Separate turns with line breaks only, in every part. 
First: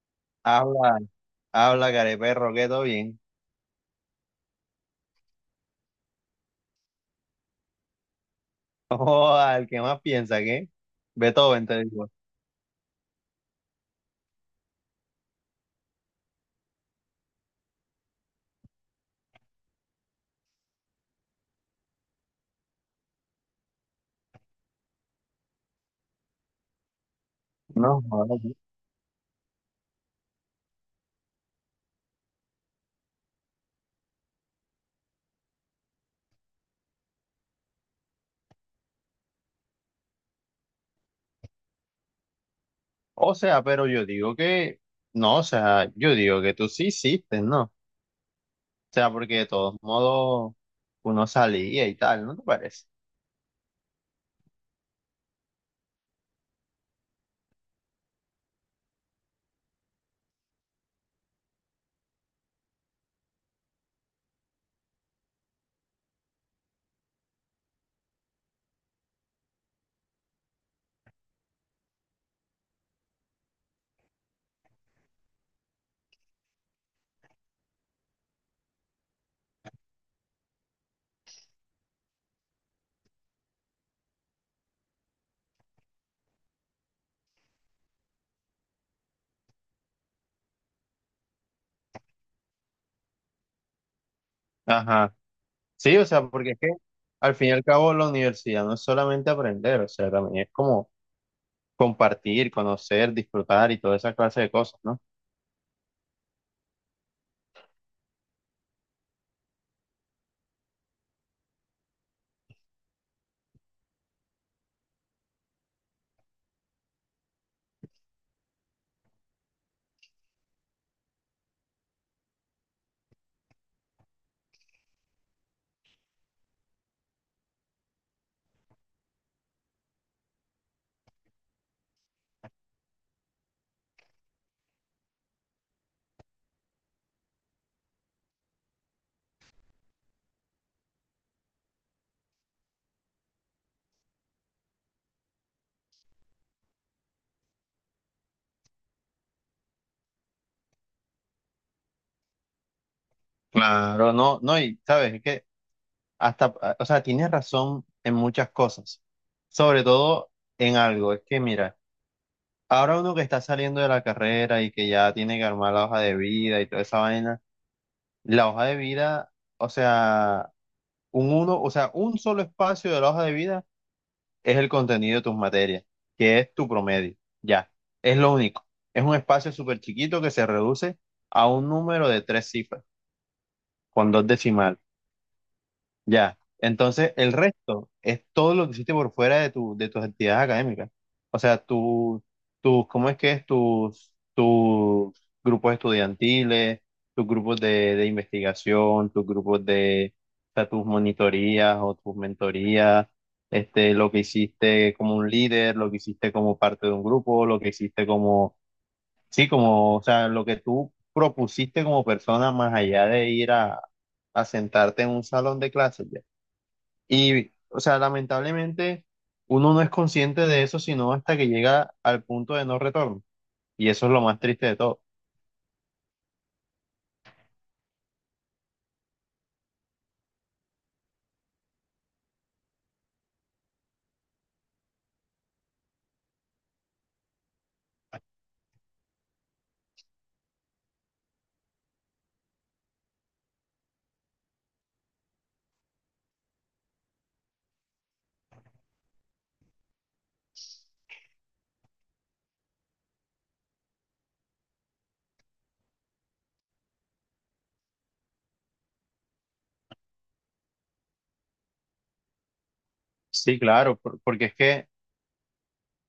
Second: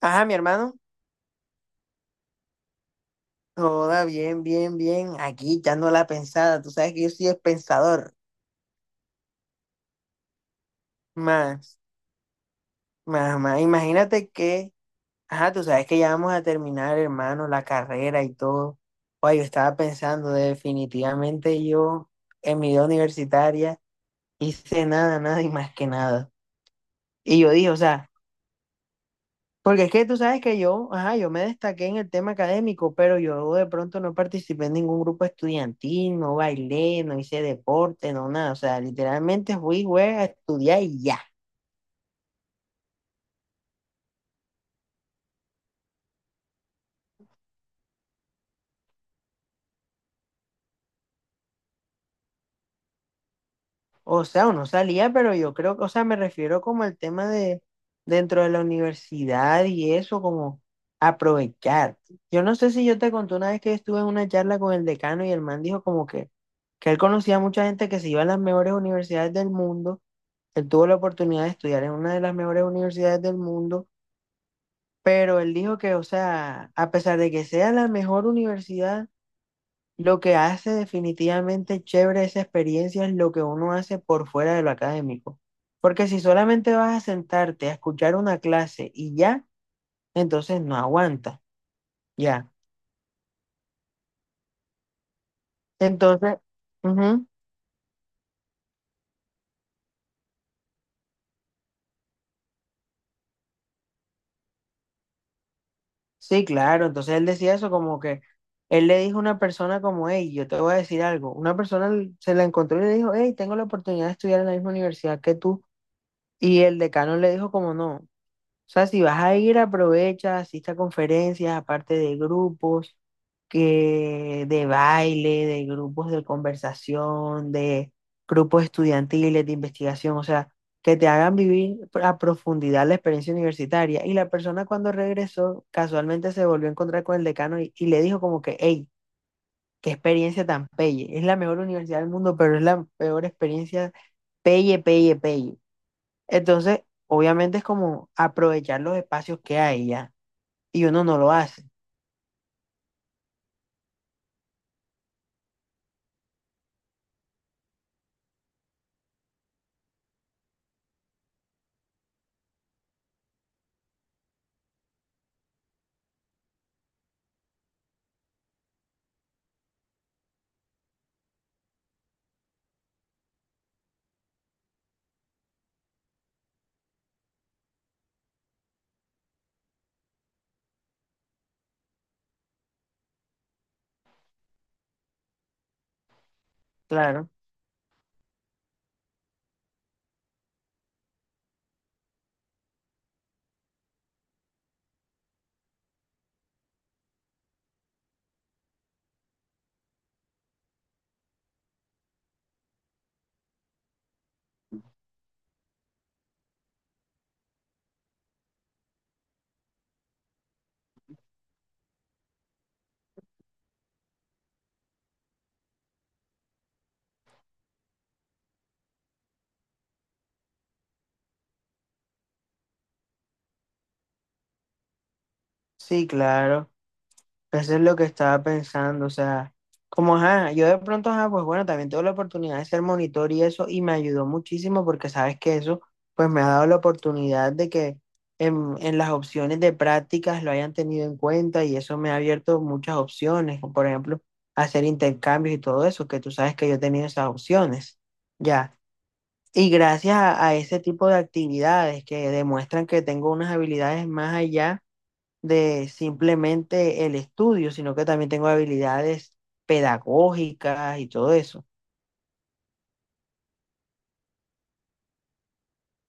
Ajá, mi hermano.
Habla, habla, careperro, que todo bien.
Toda bien. Aquí echando la pensada. Tú sabes que yo soy pensador.
O al que más piensa, ¿qué? Beethoven,
Más,
te digo.
más. Imagínate que, ajá, tú sabes que ya vamos a terminar, hermano, la carrera y todo. Oye, yo estaba pensando, definitivamente yo en mi vida universitaria hice nada, nada y más que nada. Y yo dije, o
No,
sea.
joder.
Porque es que tú sabes que yo, ajá, yo me destaqué en el tema académico, pero yo de pronto no participé en ningún grupo estudiantil, no bailé, no hice deporte, no nada. O sea, literalmente fui, güey, a estudiar y ya.
O sea, pero yo digo que, no, o sea, yo digo que tú sí hiciste, ¿no? O sea, porque de todos modos uno salía y tal, ¿no te parece?
O sea, uno salía, pero yo creo que, o sea, me refiero como al tema de dentro de la universidad y eso, como aprovechar. Yo no sé si yo te conté una vez que estuve en una charla con el decano y el man dijo como que él conocía a mucha gente que se iba a las mejores universidades del mundo. Él tuvo la oportunidad de estudiar en una de las mejores universidades del mundo, pero él dijo que, o sea, a pesar de que sea la mejor universidad, lo que hace definitivamente chévere esa experiencia es lo que uno hace por fuera de lo académico. Porque si solamente vas a sentarte a escuchar una clase y ya, entonces no aguanta, ya.
Ajá. Sí, o sea,
Entonces,
porque es que
ujú.
al fin y al cabo la universidad no es solamente aprender, o sea, también es como compartir, conocer, disfrutar y toda esa clase de cosas, ¿no?
Sí, claro. Entonces él decía eso como que él le dijo a una persona como, hey, yo te voy a decir algo. Una persona se la encontró y le dijo, hey, tengo la oportunidad de estudiar en la misma universidad que tú. Y el decano le dijo como, no. O sea, si vas a ir, aprovecha, asiste a conferencias, aparte de grupos, que de baile, de grupos de conversación, de grupos estudiantiles, de investigación, o sea, que te hagan vivir a profundidad la experiencia universitaria. Y la persona cuando regresó, casualmente se volvió a encontrar con el decano y le dijo como que, hey, qué experiencia tan pelle. Es la mejor universidad del mundo, pero es la peor experiencia pelle. Entonces, obviamente es como aprovechar los espacios que hay ya. Y uno no lo hace,
Claro, no, y sabes, es que hasta, o sea, tienes razón en muchas cosas, sobre todo en algo. Es que mira, ahora uno que está saliendo de la carrera y que ya tiene que armar la hoja de vida y toda esa vaina, la hoja de vida, o sea, un uno, o sea, un solo espacio de la hoja de vida es el contenido de tus materias, que es tu promedio. Ya, es lo único. Es un espacio súper chiquito que se reduce a un número de tres cifras, con dos decimales. Ya. Entonces,
claro.
el resto es todo lo que hiciste por fuera de de tus actividades académicas. O sea, tu, ¿cómo es que es? Tus grupos estudiantiles, tus grupos de investigación, tus grupos de, o sea, tus monitorías o tus mentorías, este, lo que hiciste como un líder, lo que hiciste como parte de un grupo, lo que hiciste como, sí, como, o sea, lo que tú propusiste como persona más allá de ir a sentarte en un salón de clases. Ya. Y, o sea, lamentablemente uno no es consciente de eso sino hasta que llega al punto de no retorno. Y eso es lo más triste de todo.
Sí, claro. Eso es lo que estaba pensando. O sea, como, ajá, yo de pronto, ajá, pues bueno, también tuve la oportunidad de ser monitor y eso, y me ayudó muchísimo porque sabes que eso, pues me ha dado la oportunidad de que en las opciones de prácticas lo hayan tenido en cuenta y eso me ha abierto muchas opciones, como por ejemplo, hacer intercambios y todo eso, que tú sabes que yo he tenido esas opciones. Ya. Y gracias a ese tipo de actividades que demuestran que tengo unas habilidades más allá de simplemente el estudio, sino que también tengo habilidades pedagógicas y todo eso.
Sí, claro, porque es que,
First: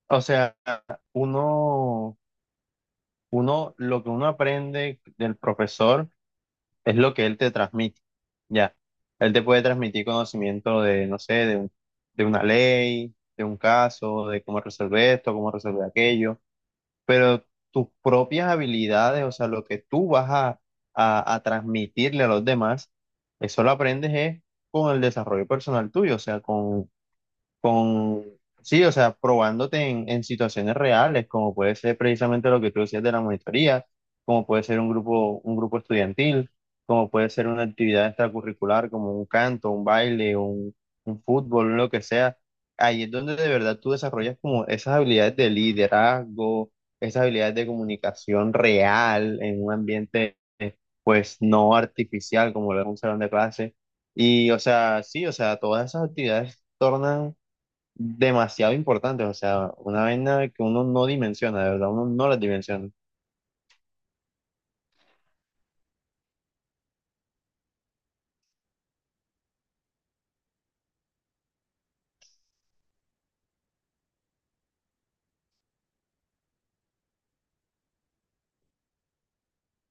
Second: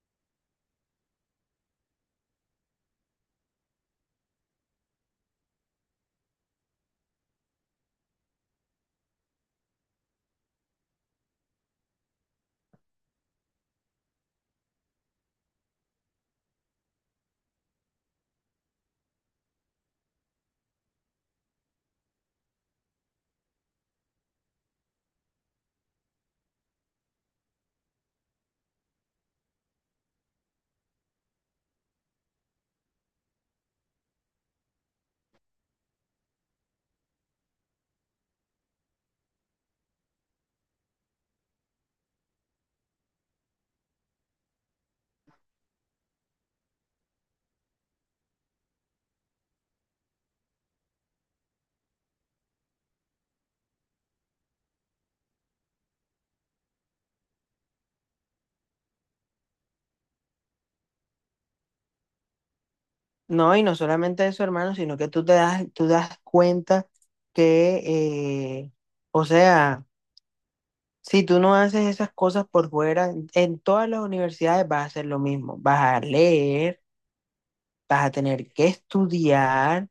o sea, uno, uno, lo que uno aprende del profesor es lo que él te transmite. Ya, él te puede transmitir conocimiento de, no sé, de una ley, de un caso, de cómo resolver esto, cómo resolver aquello, pero tus propias habilidades, o sea, lo que tú vas a, a transmitirle a los demás, eso lo aprendes es con el desarrollo personal tuyo, o sea, con, sí, o sea, probándote en situaciones reales, como puede ser precisamente lo que tú decías de la monitoría, como puede ser un grupo estudiantil, como puede ser una actividad extracurricular, como un canto, un baile, un fútbol, lo que sea. Ahí es donde de verdad tú desarrollas como esas habilidades de liderazgo, esas habilidades de comunicación real en un ambiente, pues, no artificial como lo es un salón de clase. Y, o sea, sí, o sea, todas esas actividades tornan demasiado importantes, o sea, una vaina que uno no dimensiona, de verdad, uno no las dimensiona.
No, y no solamente eso, hermano, sino que tú te das, tú das cuenta que, eh, o sea, si tú no haces esas cosas por fuera, en todas las universidades vas a hacer lo mismo, vas a leer, vas a tener que estudiar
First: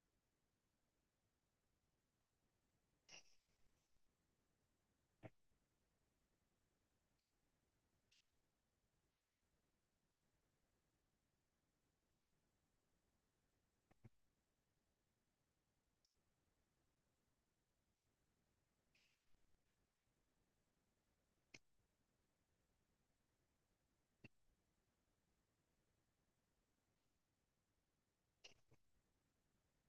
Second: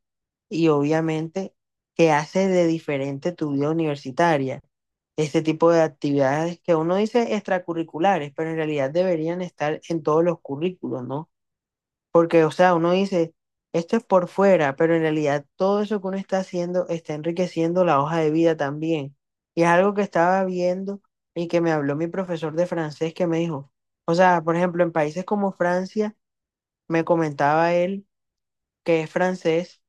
y obviamente que hace de diferente tu vida universitaria. Este tipo de actividades que uno dice extracurriculares, pero en realidad deberían estar en todos los currículos, ¿no? Porque, o sea, uno dice, esto es por fuera, pero en realidad todo eso que uno está haciendo está enriqueciendo la hoja de vida también. Y es algo que estaba viendo y que me habló mi profesor de francés que me dijo, o sea, por ejemplo, en países como Francia, me comentaba él que es francés,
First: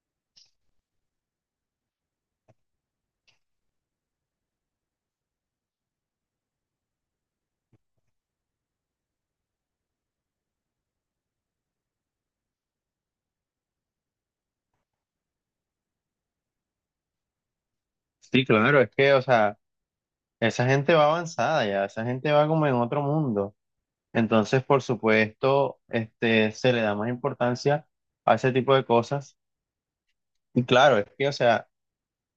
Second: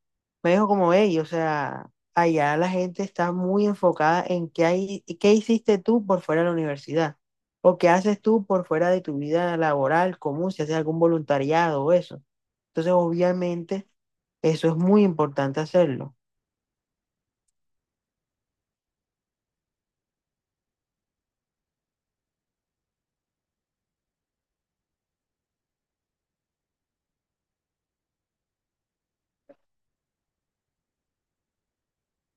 me dijo como, hey, o sea, allá la gente está muy enfocada en qué hay, qué hiciste tú por fuera de la universidad o qué haces tú por fuera de tu vida laboral común, si haces algún voluntariado o eso. Entonces, obviamente, eso es muy importante hacerlo.
Sí, claro, es que, o sea, esa gente va avanzada ya, esa gente va como en otro mundo. Entonces, por supuesto, este, se le da más importancia a ese tipo de cosas. Y claro, es que, o sea,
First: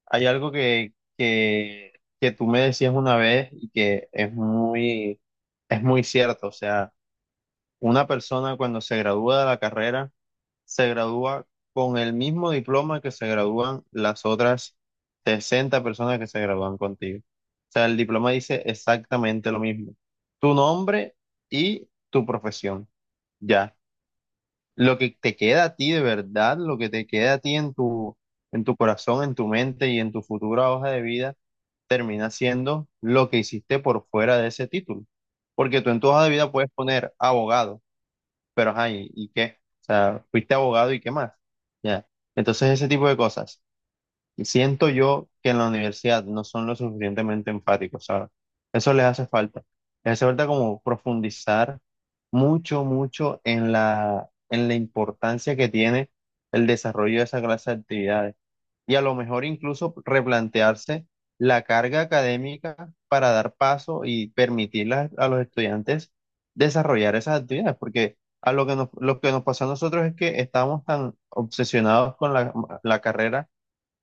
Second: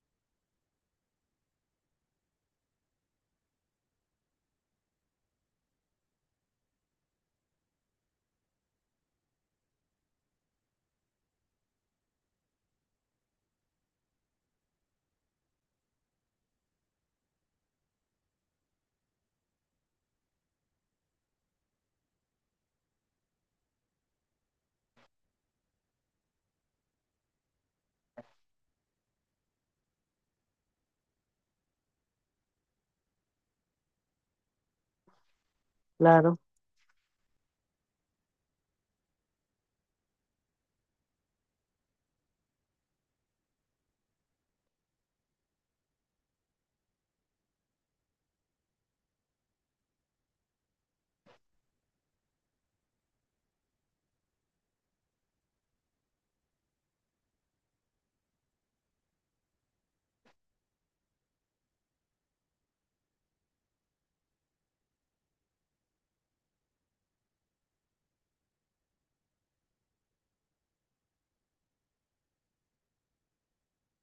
hay algo que, que tú me decías una vez y que es muy cierto, o sea, una persona cuando se gradúa de la carrera, se gradúa con el mismo diploma que se gradúan las otras 60 personas que se gradúan contigo. O sea, el diploma dice exactamente lo mismo. Tu nombre y tu profesión. Ya. Lo que te queda a ti de verdad, lo que te queda a ti en en tu corazón, en tu mente y en tu futura hoja de vida, termina siendo lo que hiciste por fuera de ese título. Porque tú en tu hoja de
Claro,
vida puedes poner abogado, pero ajá, y qué? O sea, fuiste abogado y qué más. Ya. Entonces, ese tipo de cosas. Siento yo que en la universidad no son lo suficientemente enfáticos, ¿sabes? Eso les hace falta. Les hace falta como profundizar mucho, mucho en en la importancia que tiene el desarrollo de esa clase de actividades y a lo mejor incluso replantearse la carga académica para dar paso y permitir a los estudiantes desarrollar esas actividades, porque a lo que lo que nos pasó a nosotros es que estábamos tan obsesionados con la carrera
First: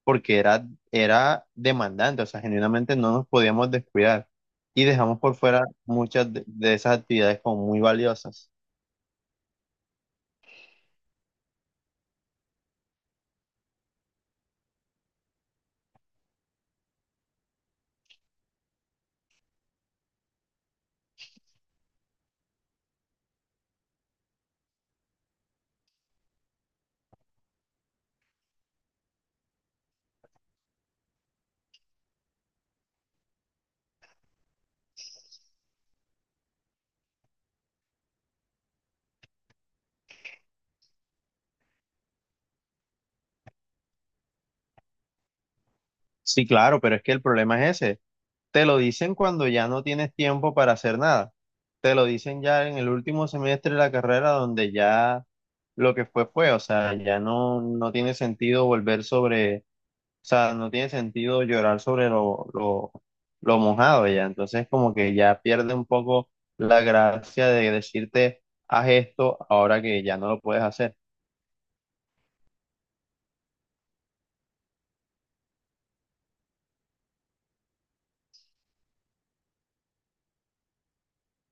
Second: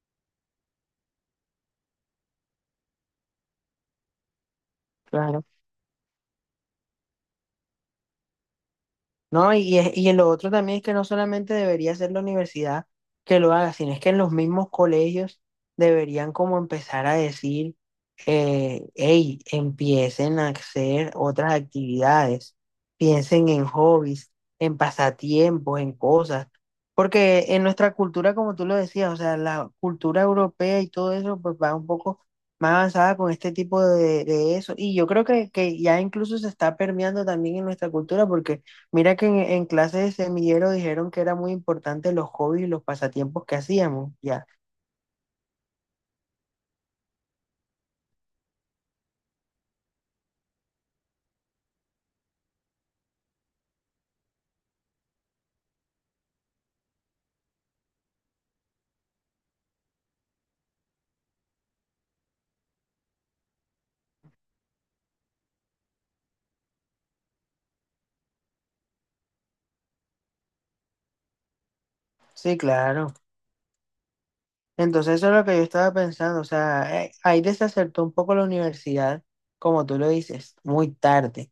porque era demandante, o sea, genuinamente no nos podíamos descuidar y dejamos por
claro.
fuera muchas de esas actividades como muy valiosas.
No, y, y lo otro también es que no solamente debería ser la universidad que lo haga, sino es que en los mismos colegios deberían como empezar a decir, hey, empiecen a hacer otras actividades, piensen en hobbies, en pasatiempos, en cosas, porque en nuestra cultura, como tú lo decías, o sea, la cultura europea y todo eso, pues va un poco más avanzada con este tipo de eso, y yo creo que ya incluso se está permeando también en nuestra cultura, porque mira que en clase de semillero dijeron que era muy importante los hobbies y los pasatiempos que hacíamos, ya.
Sí, claro, pero es que el problema es ese. Te lo dicen cuando ya no tienes tiempo para hacer nada. Te lo dicen ya en el último semestre de la carrera donde ya lo que fue fue, o sea, ya no tiene sentido volver sobre, o sea, no tiene sentido llorar sobre lo mojado ya. Entonces como que ya pierde un poco la gracia de decirte, haz esto ahora que ya no lo puedes hacer.
Sí, claro. Entonces eso es lo que yo estaba pensando, o sea, ahí desacertó un poco la universidad, como tú lo dices,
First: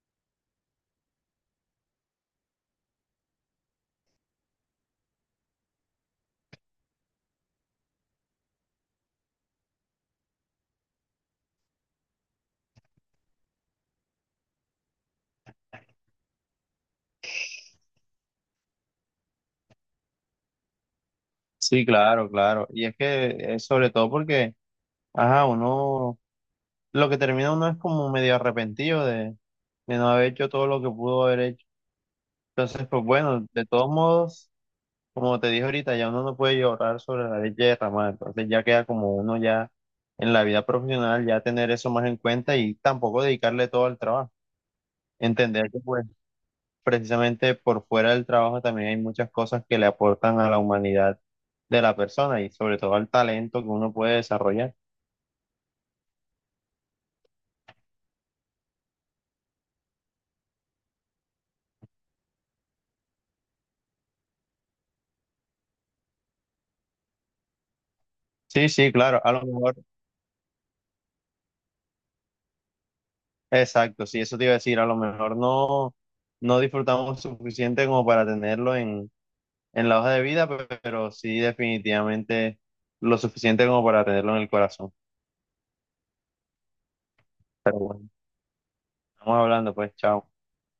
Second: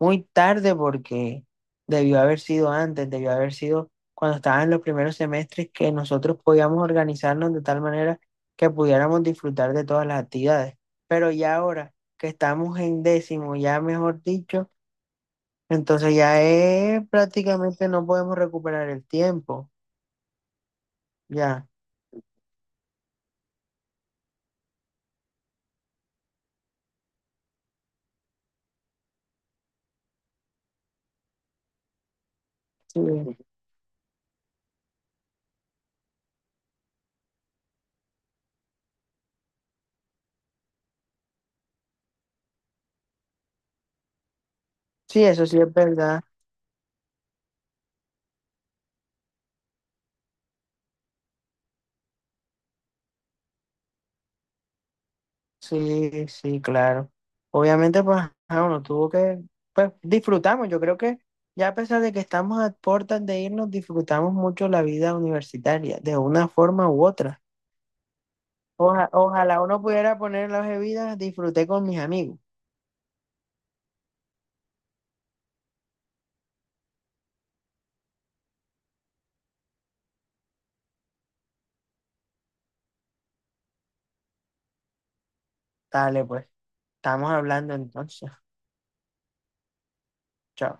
muy tarde porque debió haber sido antes, debió haber sido cuando estaban en los primeros semestres que nosotros podíamos organizarnos de tal manera que pudiéramos disfrutar de todas las actividades. Pero ya ahora que estamos en décimo, ya mejor dicho. Entonces ya es prácticamente no podemos recuperar el tiempo. Ya.
Sí, claro. Y es que es sobre todo porque, ajá, uno... lo que termina uno es como medio arrepentido de no haber hecho todo lo que pudo haber hecho. Entonces,
Sí,
pues bueno, de todos modos, como te dije ahorita, ya uno no puede llorar sobre la leche derramada. Entonces ya queda como uno ya en la vida profesional, ya tener eso más en cuenta y tampoco dedicarle todo al trabajo.
sí, eso sí
Entender
es
que pues
verdad.
precisamente por fuera del trabajo también hay muchas cosas que le aportan a la humanidad de la persona y sobre todo al talento que uno puede desarrollar.
Sí, claro. Obviamente, pues, ajá, uno tuvo que, pues, disfrutamos. Yo creo que ya a pesar de que estamos a puertas de irnos, disfrutamos mucho la vida universitaria, de una forma u otra.
Sí, sí, claro. A lo
Ojalá
mejor
uno pudiera poner las bebidas, disfruté con mis amigos.
exacto, sí, eso te iba a decir, a lo mejor no, no disfrutamos suficiente como para tenerlo en la hoja de vida, pero sí definitivamente lo suficiente como para tenerlo en el corazón.
Dale, pues, estamos hablando entonces.
Estamos hablando, pues, chao.
Chao.